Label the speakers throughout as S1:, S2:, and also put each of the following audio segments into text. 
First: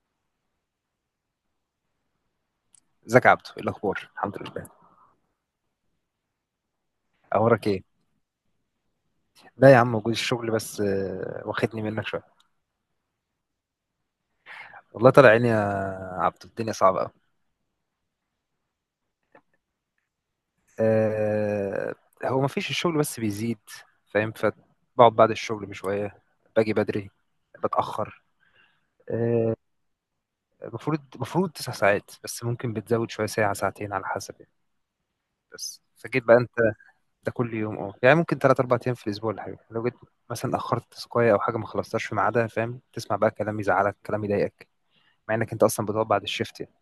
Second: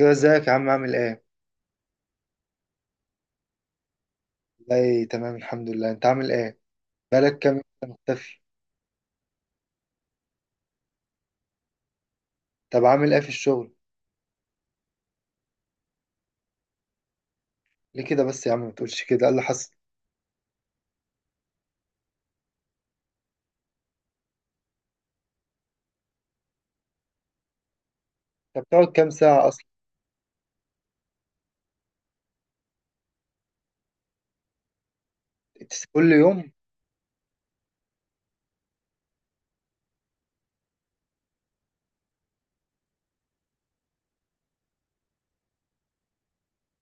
S1: ايوه، ازيك يا عم؟ عامل ايه؟
S2: ازيك يا عبدو؟ ايه الاخبار؟ الحمد لله.
S1: والله تمام الحمد لله، انت عامل ايه؟ بقالك كام يوم
S2: اخبارك ايه؟
S1: إنت مختفي؟
S2: لا يا عم، موجود. الشغل بس واخدني منك شويه.
S1: طب عامل ايه في الشغل؟
S2: والله طالع عيني يا عبدو، الدنيا صعبه قوي.
S1: ليه كده بس يا عم؟ ما تقولش كده، ايه اللي حصل؟
S2: أه هو ما فيش الشغل بس بيزيد، فاهم؟ فبقعد بعد الشغل بشويه، باجي بدري، بتاخر.
S1: طب بتقعد كام ساعه
S2: آه،
S1: اصلا؟
S2: المفروض تسع ساعات، بس ممكن بتزود شويه، ساعه ساعتين على حسب يعني. بس
S1: إتس كل
S2: فجيت بقى
S1: يوم؟
S2: انت. ده كل يوم، اه، يعني ممكن ثلاث اربع ايام في الاسبوع. ولا حاجه، لو جيت مثلا اخرت تسقايه او حاجه ما خلصتهاش في ميعادها، فاهم؟ تسمع بقى كلام يزعلك، كلام يضايقك، مع انك انت اصلا بتقعد بعد الشيفت يعني.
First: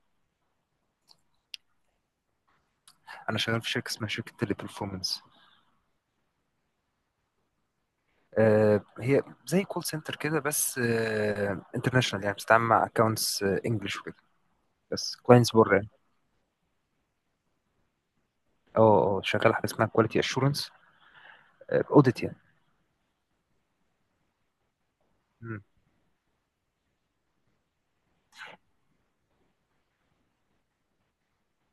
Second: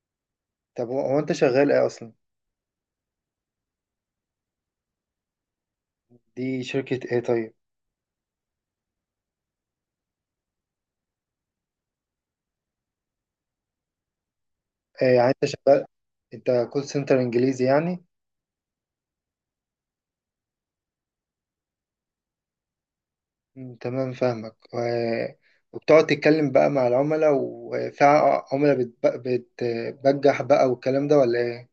S1: طب هو انت شغال ايه اصلا؟
S2: انا شغال في شركه اسمها شركه تيلي برفورمانس.
S1: دي شركه ايه طيب؟
S2: هي زي كول سنتر كده، بس انترناشونال، يعني بتتعامل مع اكونتس انجلش وكده،
S1: إيه
S2: بس
S1: يعني انت
S2: كلاينتس بره
S1: شغال؟
S2: يعني.
S1: انت كول سنتر انجليزي يعني؟
S2: اه اه، شغال حاجه اسمها كواليتي اشورنس، اوديت يعني.
S1: مم، تمام فاهمك
S2: مم.
S1: وبتقعد تتكلم بقى مع العملاء، وفي عملاء بتبجح بقى والكلام ده ولا ايه؟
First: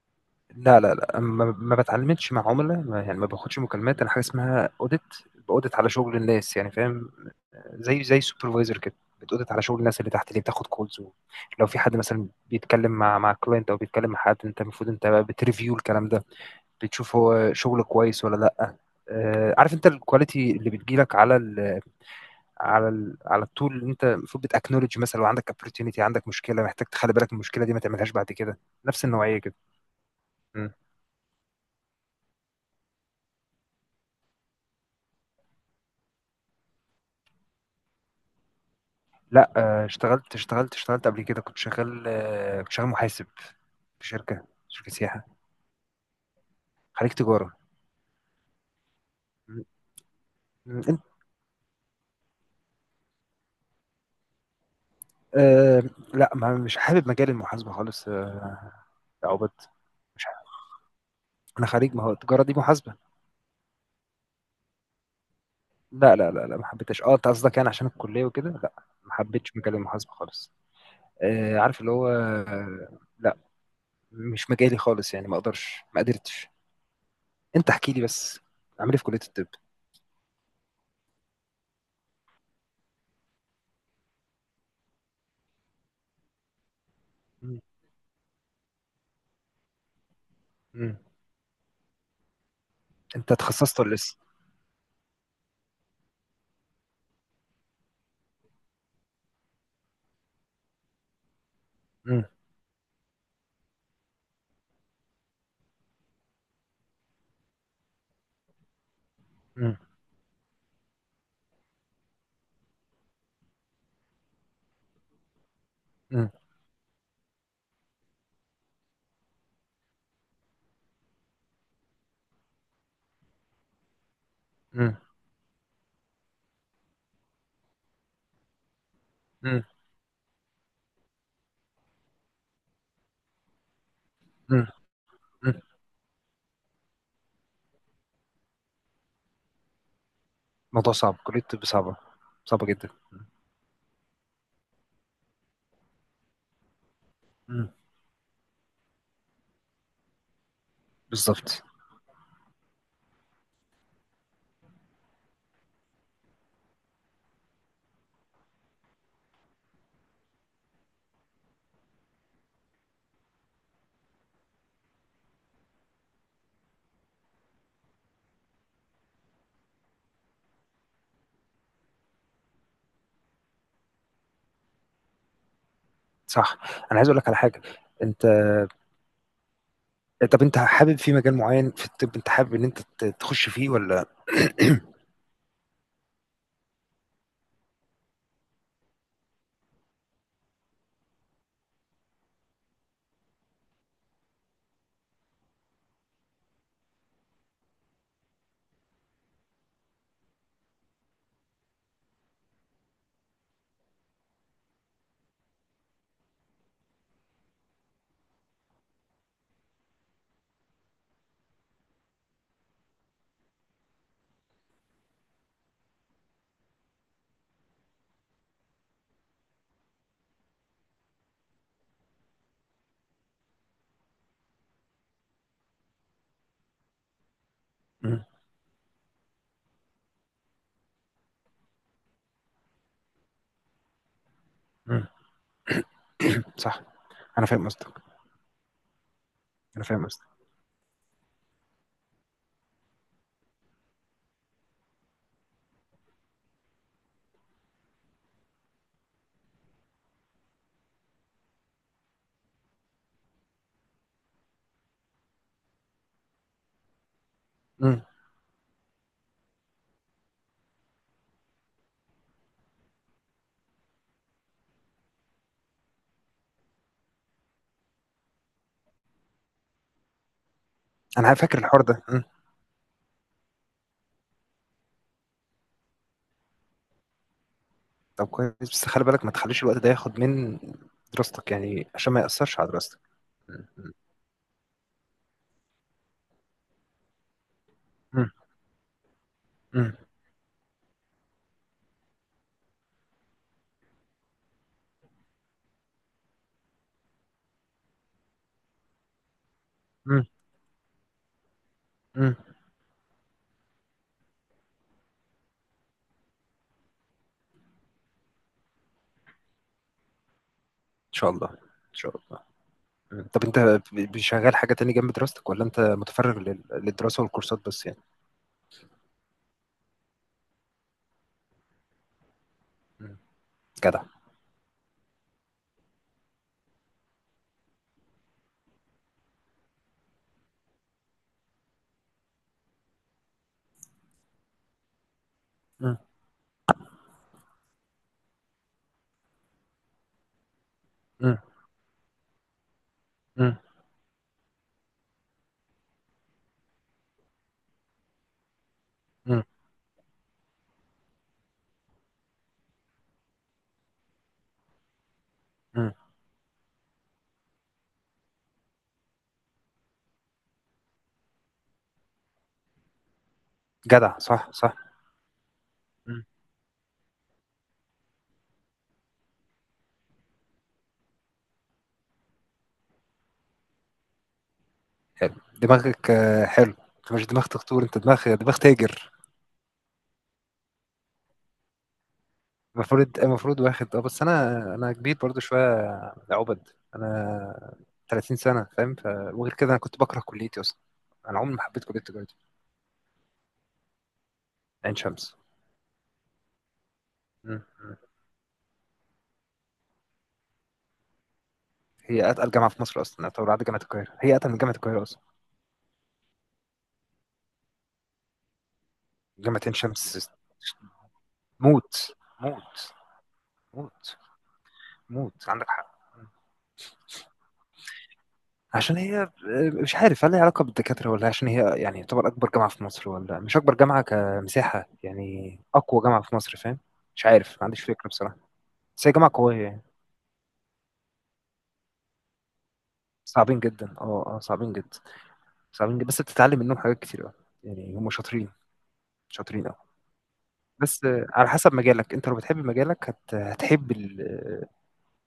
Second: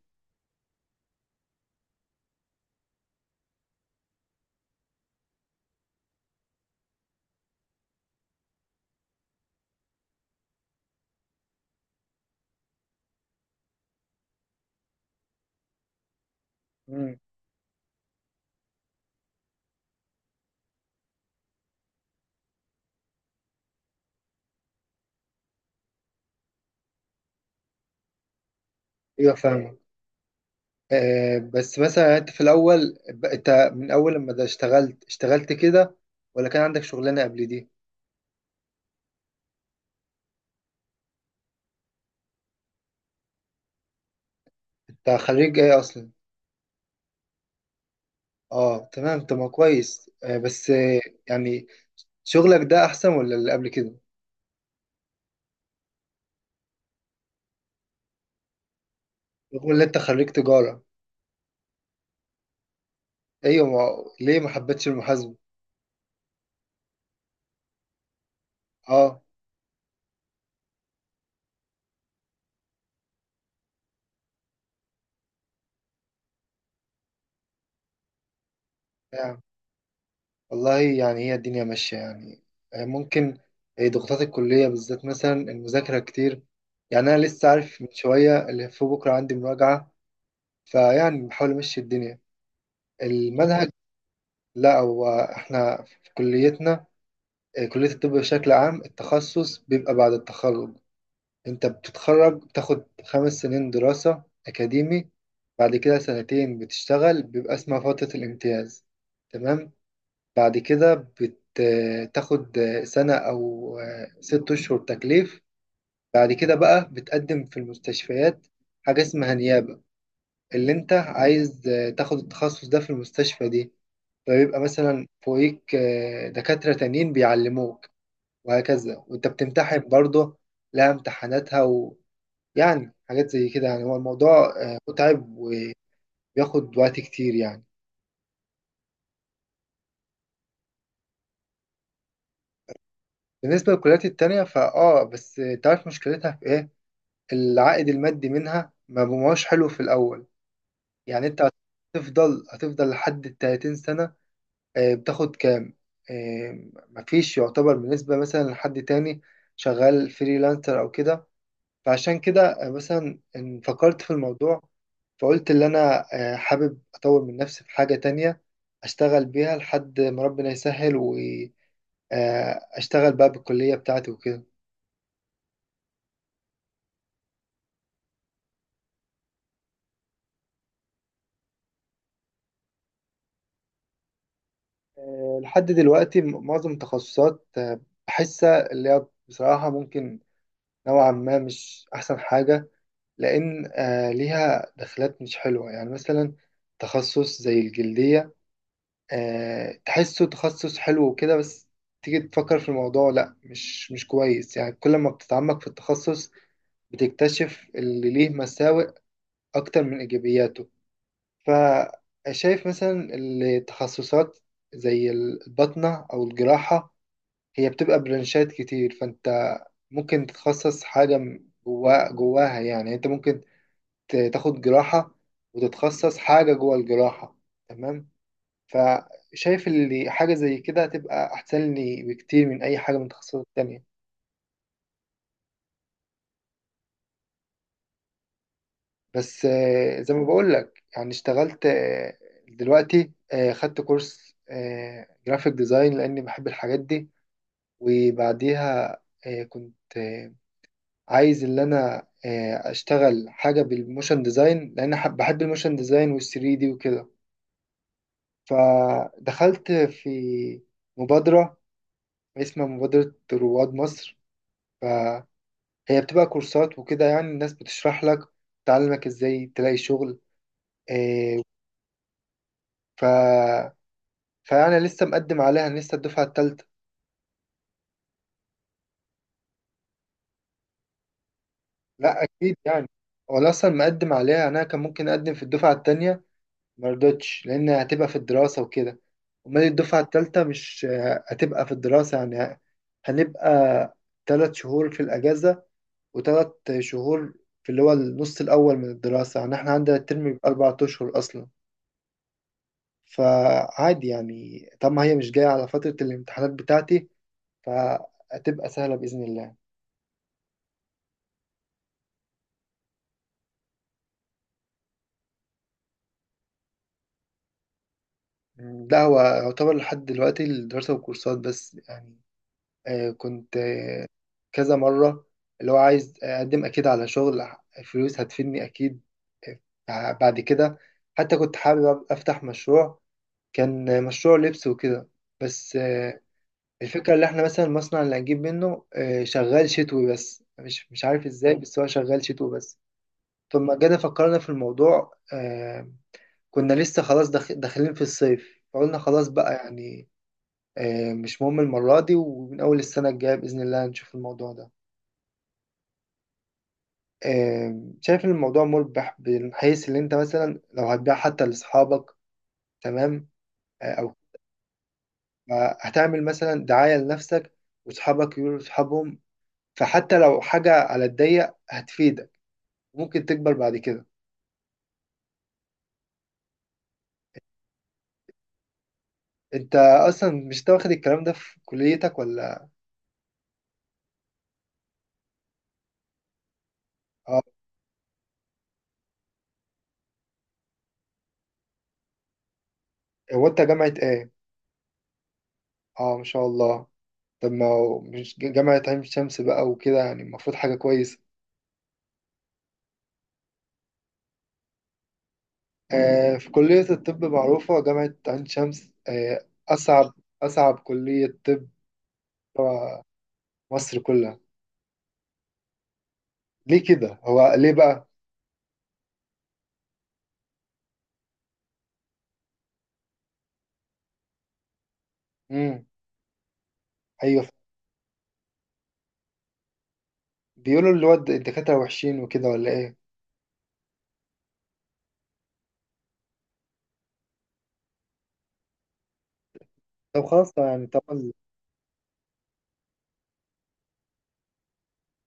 S2: لا لا لا، ما بتعلمتش مع عملاء، يعني ما باخدش مكالمات. انا حاجه اسمها اوديت، باوديت على شغل الناس، يعني فاهم؟ زي سوبرفايزر كده. بتأودت على شغل الناس اللي تحت، اللي بتاخد كولز. لو في حد مثلا بيتكلم مع كلاينت، او بيتكلم مع حد، انت المفروض انت بقى بتريفيو الكلام ده،
S1: مم،
S2: بتشوف هو شغل كويس ولا لا. عارف؟ انت الكواليتي اللي بتجيلك على ال التول، اللي انت المفروض بتاكنولج. مثلا لو عندك opportunity، عندك مشكله، محتاج تخلي بالك من المشكله دي، ما تعملهاش بعد كده. نفس
S1: ايوه
S2: النوعيه كده.
S1: فاهمك.
S2: م.
S1: بس مثلا يعني انت في الاول انت من اول لما ده اشتغلت كده، ولا كان عندك شغلانه قبل دي؟
S2: لا، اشتغلت قبل كده. كنت شغال، كنت شغال محاسب في شركه
S1: انت
S2: سياحه.
S1: خريج ايه اصلا؟
S2: خليك تجاره.
S1: اه تمام تمام
S2: م.
S1: كويس، بس
S2: م.
S1: يعني شغلك ده احسن ولا اللي قبل كده؟
S2: أه لا، ما مش حابب مجال المحاسبة خالص. يا عبد،
S1: رغم ان انت
S2: مش
S1: خريج
S2: حابب.
S1: تجاره؟
S2: انا خريج، ما هو التجارة دي محاسبة.
S1: ايوه ما... ليه ما حبيتش المحاسبه؟
S2: لا لا لا لا، ما حبيتهاش. اه، انت قصدك يعني عشان الكلية وكده؟ لا، ما
S1: اه
S2: حبيتش مجال المحاسبة خالص. عارف اللي هو، لا، مش مجالي خالص يعني. ما قدرتش. انت احكي لي بس، عامل ايه في كلية
S1: يعني.
S2: الطب؟
S1: والله يعني هي الدنيا ماشيه يعني. ممكن. ضغوطات الكليه بالذات، مثلا المذاكره كتير. يعني انا لسه
S2: مم.
S1: عارف من شويه اللي في بكره عندي مراجعه،
S2: مم.
S1: فيعني بحاول امشي الدنيا،
S2: انت
S1: المنهج.
S2: اتخصصت ولا لسه؟
S1: لا، هو احنا في كليتنا، كلية الطب بشكل عام التخصص بيبقى بعد التخرج. انت
S2: مم.
S1: بتتخرج، بتاخد 5 سنين دراسة أكاديمي. بعد كده سنتين بتشتغل، بيبقى اسمها فترة الامتياز، تمام.
S2: مم.
S1: بعد كده بتاخد سنة أو 6 أشهر تكليف.
S2: مم.
S1: بعد كده بقى بتقدم في المستشفيات، حاجة اسمها نيابة، اللي انت عايز تاخد التخصص ده في المستشفى دي. فبيبقى
S2: مم.
S1: مثلا فوقيك دكاترة تانيين بيعلموك، وهكذا، وانت
S2: مم.
S1: بتمتحن برضه، لها امتحاناتها. ويعني حاجات زي كده، يعني هو الموضوع
S2: مم.
S1: متعب،
S2: مم.
S1: وبياخد وقت كتير يعني.
S2: موضوع صعب، كلية الطب صعبة، صعبة جدا.
S1: بالنسبة للكليات التانية بس تعرف مشكلتها في ايه؟
S2: مم.
S1: العائد المادي منها ما بقاش حلو في الأول. يعني انت
S2: بالظبط.
S1: هتفضل لحد الـ30 سنة. بتاخد كام؟ مفيش يعتبر بالنسبة مثلا لحد تاني شغال فريلانسر أو كده. فعشان كده مثلا إن فكرت في الموضوع، فقلت اللي أنا حابب أطور من نفسي في حاجة تانية، أشتغل بيها لحد ما ربنا يسهل، وأشتغل بقى بالكلية بتاعتي وكده.
S2: صح. أنا عايز أقول لك على حاجة، أنت، طب أنت حابب في مجال معيّن في الطِب؟ أنت حابب إن أنت تخُش فيه والّا؟
S1: لحد دلوقتي معظم التخصصات بحسها اللي هي بصراحة، ممكن نوعا ما مش أحسن حاجة. لأن ليها دخلات مش حلوة، يعني مثلا تخصص زي الجلدية، تحسه تخصص حلو وكده، بس تيجي تفكر في الموضوع، لا مش كويس، يعني كل ما بتتعمق في التخصص بتكتشف اللي ليه مساوئ أكتر من إيجابياته. فشايف مثلا التخصصات زي الباطنة أو الجراحة، هي بتبقى برانشات كتير، فأنت ممكن تتخصص حاجة جوا جواها، يعني أنت ممكن تاخد جراحة وتتخصص حاجة جوا الجراحة، تمام.
S2: إمم.
S1: فشايف اللي حاجة زي كده هتبقى أحسن لي بكتير من أي حاجة من التخصصات التانية.
S2: إمم. صح. أنا فاهم قصدك.
S1: بس
S2: أنا فاهم
S1: زي ما
S2: قصدك.
S1: بقول لك يعني اشتغلت دلوقتي خدت كورس جرافيك ديزاين لأني بحب الحاجات دي، وبعديها كنت عايز اللي أنا أشتغل حاجة بالموشن ديزاين، لأن بحب الموشن ديزاين والثري دي وكده.
S2: إمم،
S1: فدخلت في مبادرة اسمها مبادرة رواد مصر، هي بتبقى كورسات وكده، يعني الناس بتشرح لك، تعلمك ازاي تلاقي شغل
S2: أنا
S1: إيه.
S2: فاكر الحوار ده. إمم،
S1: ف... فانا لسه مقدم عليها، أنا لسه الدفعه الثالثه.
S2: طب كويس، بس خلِّ بالك ما تخلّيش الوقت ده ياخُد من دراستك يعني، عشان ما
S1: لا اكيد
S2: يأثّرش على
S1: يعني،
S2: دراستك.
S1: وانا اصلا
S2: إمم.
S1: مقدم عليها، يعني انا كان ممكن اقدم في الدفعه الثانيه، ما رضتش لان هتبقى في
S2: إمم.
S1: الدراسه وكده. امال
S2: إمم.
S1: الدفعه الثالثه مش هتبقى في الدراسه يعني؟ هنبقى 3 شهور في الاجازه، و3 شهور في اللي هو النص الاول من الدراسه، يعني احنا عندنا
S2: إمم.
S1: الترم
S2: إمم.
S1: بيبقى 4 اشهر اصلا.
S2: إمم.
S1: فعادي يعني، طب ما هي مش جاية على فترة الامتحانات بتاعتي، فهتبقى سهلة بإذن الله.
S2: إن شاء الله، إن شاء الله. إمم، طب أنت ب شغّال حاجة تاني جنب دراستك، والّا أنت مُتفرِّغ للدراسة والكورسات بس يعني؟
S1: مم. لا هو يعتبر لحد دلوقتي الدراسة والكورسات بس يعني.
S2: إمم.
S1: كنت
S2: جدع.
S1: كذا مرة، اللي هو عايز أقدم أكيد على شغل، فلوس هتفيدني أكيد. بعد كده حتى كنت حابب أفتح مشروع، كان مشروع لبس وكده. بس
S2: إمم.
S1: الفكرة اللي احنا مثلا المصنع اللي هنجيب منه شغال شتوي بس، مش عارف
S2: إمم.
S1: ازاي، بس هو شغال شتوي بس.
S2: إمم.
S1: ثم جينا فكرنا في الموضوع، كنا لسه خلاص داخلين في الصيف، فقلنا خلاص
S2: إمم.
S1: بقى يعني، مش مهم المرة دي، ومن أول السنة الجاية بإذن الله هنشوف الموضوع ده.
S2: إمم.
S1: شايف إن الموضوع مربح، من حيث إن أنت مثلا لو هتبيع حتى لأصحابك، تمام، أو
S2: جدع، صح صح.
S1: هتعمل
S2: مم.
S1: مثلا دعاية لنفسك، وأصحابك يقولوا لأصحابهم، فحتى لو حاجة على الضيق هتفيدك، ممكن تكبر بعد كده.
S2: حلو. دماغك، حلو. انت مش دماغ تخطور، انت دماغ تاجر.
S1: أنت أصلا مش تاخد الكلام ده في كليتك، ولا؟
S2: المفروض واخد، اه، بس انا كبير برضو شويه يا عبد.
S1: آه،
S2: انا 30 سنه، فاهم؟ وغير كده انا كنت بكره كليتي اصلا، انا عمري ما حبيت كليه التجاره دي.
S1: هو أنت جامعة إيه؟
S2: عين شمس.
S1: اه ما شاء الله.
S2: مم.
S1: طب ما
S2: مم.
S1: هو مش جامعة عين شمس بقى وكده، يعني المفروض حاجة كويسة.
S2: هي اتقل جامعه في مصر اصلا، طبعا بعد جامعه القاهره. هي اتقل من جامعه القاهره اصلا.
S1: في كلية الطب معروفة جامعة عين شمس
S2: جامعه عين
S1: أصعب،
S2: شمس،
S1: أصعب كلية طب،
S2: موت. موت.
S1: آه، مصر
S2: موت.
S1: كلها.
S2: موت. عندك حق.
S1: ليه كده؟ هو ليه بقى؟
S2: عشان هي، مش عارف هل لها علاقة بالدكاترة، ولا عشان هي يعني يعتبر أكبر جامعة في مصر، ولا مش أكبر جامعة كمساحة، يعني
S1: مم.
S2: أقوى جامعة في مصر، فاهم؟ مش
S1: أيوه،
S2: عارف، ما عنديش فكرة بصراحة، بس هي جامعة قوية يعني.
S1: بيقولوا اللي هو الدكاترة وحشين وكده، ولا إيه؟
S2: صعبين جدا، اه اه، صعبين جدا، صعبين جدا. بس بتتعلم منهم حاجات كتير أوي، يعني هم شاطرين، شاطرين أوي.
S1: طب خلاص، طب يعني
S2: بس
S1: طبعا.
S2: على حسب مجالك. أنت لو بتحب مجالك هتحب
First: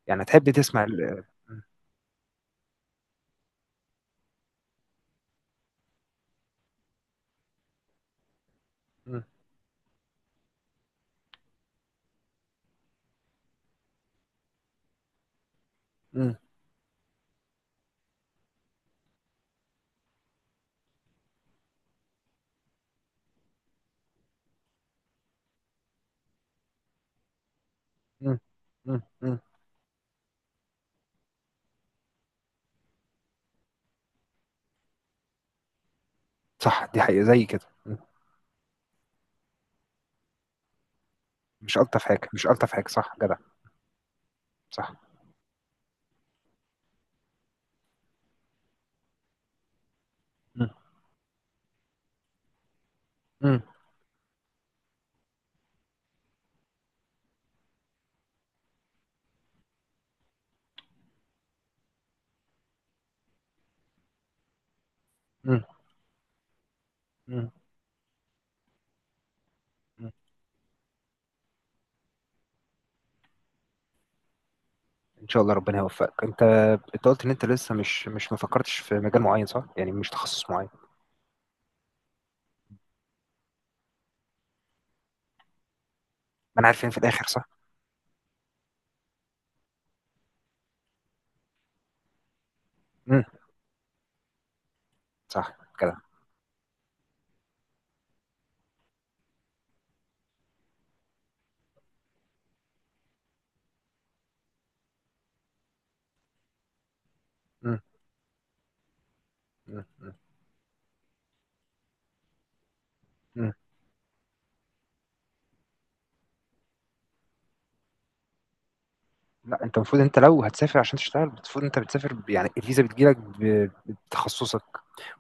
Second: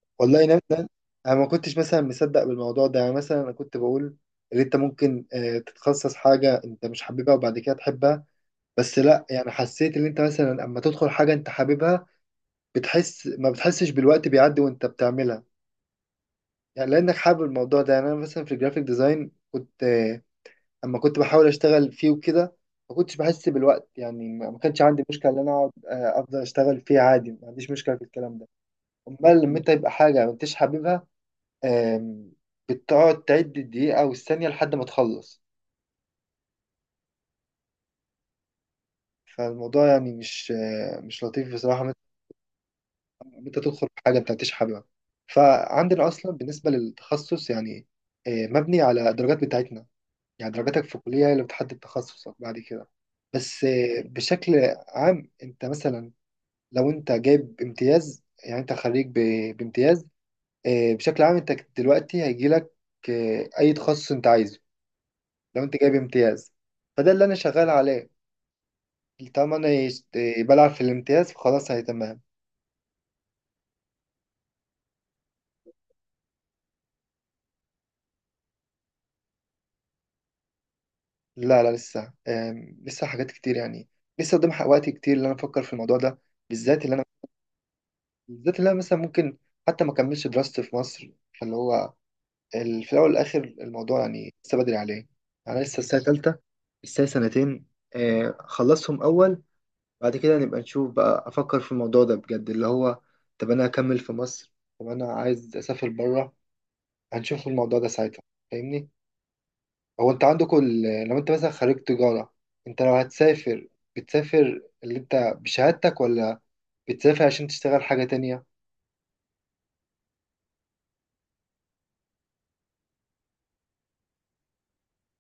S2: يعني
S1: والله
S2: هتحب
S1: نفس
S2: تسمع
S1: ده، أنا ما كنتش مثلا مصدق بالموضوع ده، يعني مثلا أنا كنت بقول إن أنت ممكن تتخصص حاجة أنت مش حاببها وبعد كده تحبها. بس
S2: م-
S1: لا، يعني حسيت ان انت مثلا اما تدخل حاجه انت حاببها، بتحس ما بتحسش بالوقت بيعدي وانت بتعملها،
S2: م-
S1: يعني لانك حابب الموضوع ده. يعني انا مثلا في الجرافيك ديزاين كنت اما كنت بحاول اشتغل فيه وكده، ما كنتش بحس بالوقت، يعني ما كانش عندي مشكله ان انا اقعد افضل اشتغل فيه عادي، ما عنديش مشكله في الكلام
S2: م-
S1: ده.
S2: م- م-
S1: امال لما انت يبقى حاجه ما انتش حاببها، آم، بتقعد تعد الدقيقه والثانيه لحد ما تخلص.
S2: صح، دي حقيقة زي كده.
S1: فالموضوع يعني مش لطيف
S2: مش
S1: بصراحه،
S2: ألطف حاجة، مش ألطف حاجة، صح جدع.
S1: انت تدخل في حاجه انت مش حاببها.
S2: صح.
S1: فعندنا اصلا بالنسبه للتخصص يعني، مبني على الدرجات بتاعتنا، يعني
S2: م.
S1: درجاتك في الكليه هي اللي بتحدد تخصصك بعد كده.
S2: مم.
S1: بس بشكل عام انت مثلا لو انت جايب امتياز، يعني انت خريج بامتياز. بشكل عام انت دلوقتي هيجي لك اي تخصص انت عايزه لو
S2: مم.
S1: انت جايب امتياز. فده اللي انا
S2: مم.
S1: شغال عليه، طالما انا
S2: مم.
S1: بلعب في الامتياز فخلاص هي تمام.
S2: ان شاء الله ربنا يوفقك. انت، انت قلت ان انت لسه مش مش ما فكرتش في مجال معين، صح؟ يعني مش تخصص معين.
S1: لا لا لسه، لسه حاجات كتير يعني، لسه قدام وقت كتير اللي انا افكر في الموضوع ده،
S2: ما انا عارف،
S1: بالذات
S2: فين
S1: اللي
S2: في
S1: انا
S2: الاخر؟ صح.
S1: بالذات اللي انا مثلا ممكن حتى ما اكملش دراستي في مصر. فاللي هو في الاول
S2: مم.
S1: والاخر الموضوع يعني لسه بدري عليه،
S2: صح
S1: انا لسه
S2: كده.
S1: السنه ثالثه، لسه سنتين، خلصهم اول، بعد كده نبقى نشوف بقى، افكر في الموضوع ده بجد اللي هو طب انا اكمل في مصر، طب انا عايز اسافر بره، هنشوف
S2: مم.
S1: الموضوع ده ساعتها. فاهمني؟
S2: مم.
S1: هو
S2: مم.
S1: انت عندكم لو انت مثلا خريج تجارة، انت لو
S2: مم.
S1: هتسافر، بتسافر اللي انت بشهادتك، ولا بتسافر عشان تشتغل حاجة تانية؟
S2: لا، انت المفروض، انت لو هتسافر عشان تشتغل، المفروض انت بتسافر يعني الفيزا بتجيلك بتخصصك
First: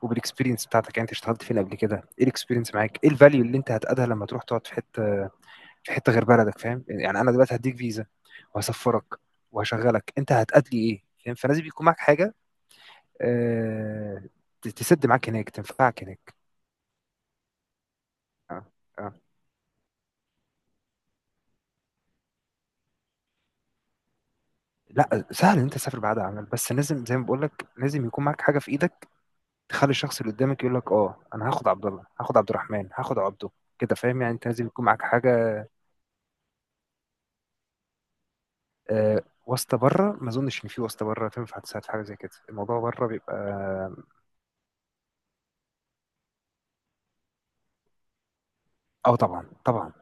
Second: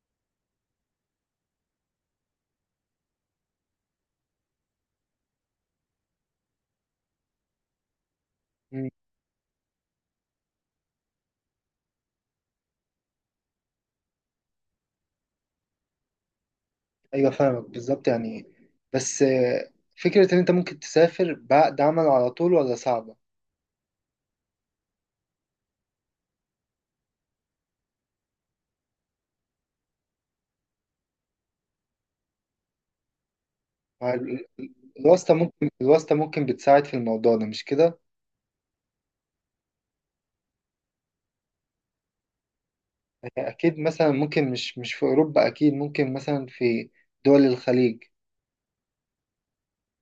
S2: وبالاكسبيرينس بتاعتك. يعني انت اشتغلت فين قبل كده، ايه الاكسبيرينس معاك، ايه الفاليو اللي انت هتقدها لما تروح تقعد في حته غير بلدك، فاهم يعني؟ انا دلوقتي هديك فيزا
S1: مم.
S2: وهسفرك وهشغلك، انت هتأدي ايه؟ فاهم؟ فلازم يكون معاك حاجه، آه، تسد معاك هناك، تنفعك هناك.
S1: ايوه فاهمك بالظبط يعني.
S2: آه، آه.
S1: بس فكرة ان انت ممكن تسافر بعقد عمل على طول ولا صعبة؟
S2: لا، سهل ان انت تسافر بعد عمل، بس لازم زي ما بقول لك، لازم يكون معاك حاجه في ايدك، تخلي الشخص اللي قدامك يقول لك اه انا هاخد عبد الله، هاخد عبد الرحمن، هاخد عبده كده،
S1: مع
S2: فاهم يعني؟ انت لازم يكون معاك حاجه.
S1: الواسطة ممكن بتساعد في الموضوع ده، مش كده؟
S2: واسطه بره ما اظنش ان في واسطه بره تنفع تساعد في حاجه زي كده. الموضوع بره
S1: يعني أكيد
S2: بيبقى،
S1: مثلا ممكن مش في أوروبا، أكيد ممكن مثلا في دول الخليج.
S2: اه طبعا طبعا.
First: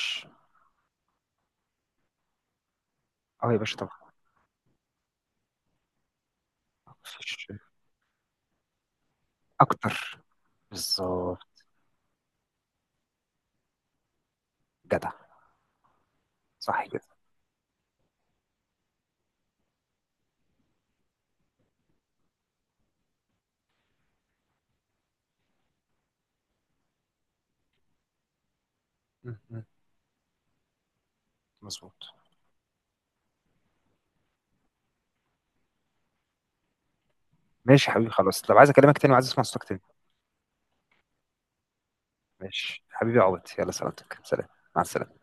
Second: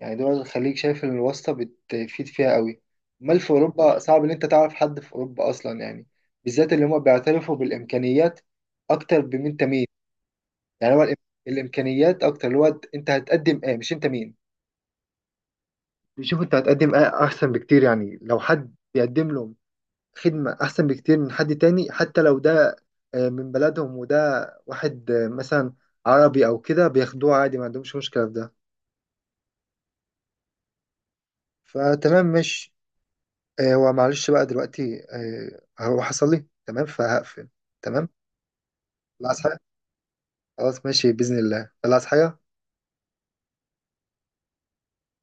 S1: يعني دول الخليج شايف ان الواسطة بتفيد فيها قوي، امال في
S2: اه يا باشا طبعا.
S1: اوروبا صعب ان انت تعرف حد في اوروبا اصلا يعني، بالذات اللي هم
S2: وش.
S1: بيعترفوا بالامكانيات اكتر، بمين انت مين.
S2: اكتر.
S1: يعني هو
S2: بالظبط.
S1: الامكانيات اكتر، اللي هو انت هتقدم ايه مش انت مين،
S2: جدع.
S1: بيشوف انت
S2: صح
S1: هتقدم
S2: كده.
S1: ايه احسن بكتير، يعني لو حد بيقدم لهم خدمة احسن بكتير من حد تاني، حتى لو ده من بلدهم وده واحد مثلا عربي او كده بياخدوه عادي، ما عندهمش مشكلة في ده.
S2: م. مظبوط.
S1: فتمام ماشي. هو معلش بقى دلوقتي، هو حصل لي تمام فهقفل.
S2: ماشي يا
S1: تمام،
S2: حبيبي، خلاص، لو عايز اكلمك تاني، وعايز
S1: خلاص
S2: اسمع
S1: حاجة،
S2: صوتك تاني.
S1: خلاص ماشي بإذن الله، خلاص حاجة.
S2: ماشي حبيبي يا عبد، يلا سلامتك، سلام. مع السلامة.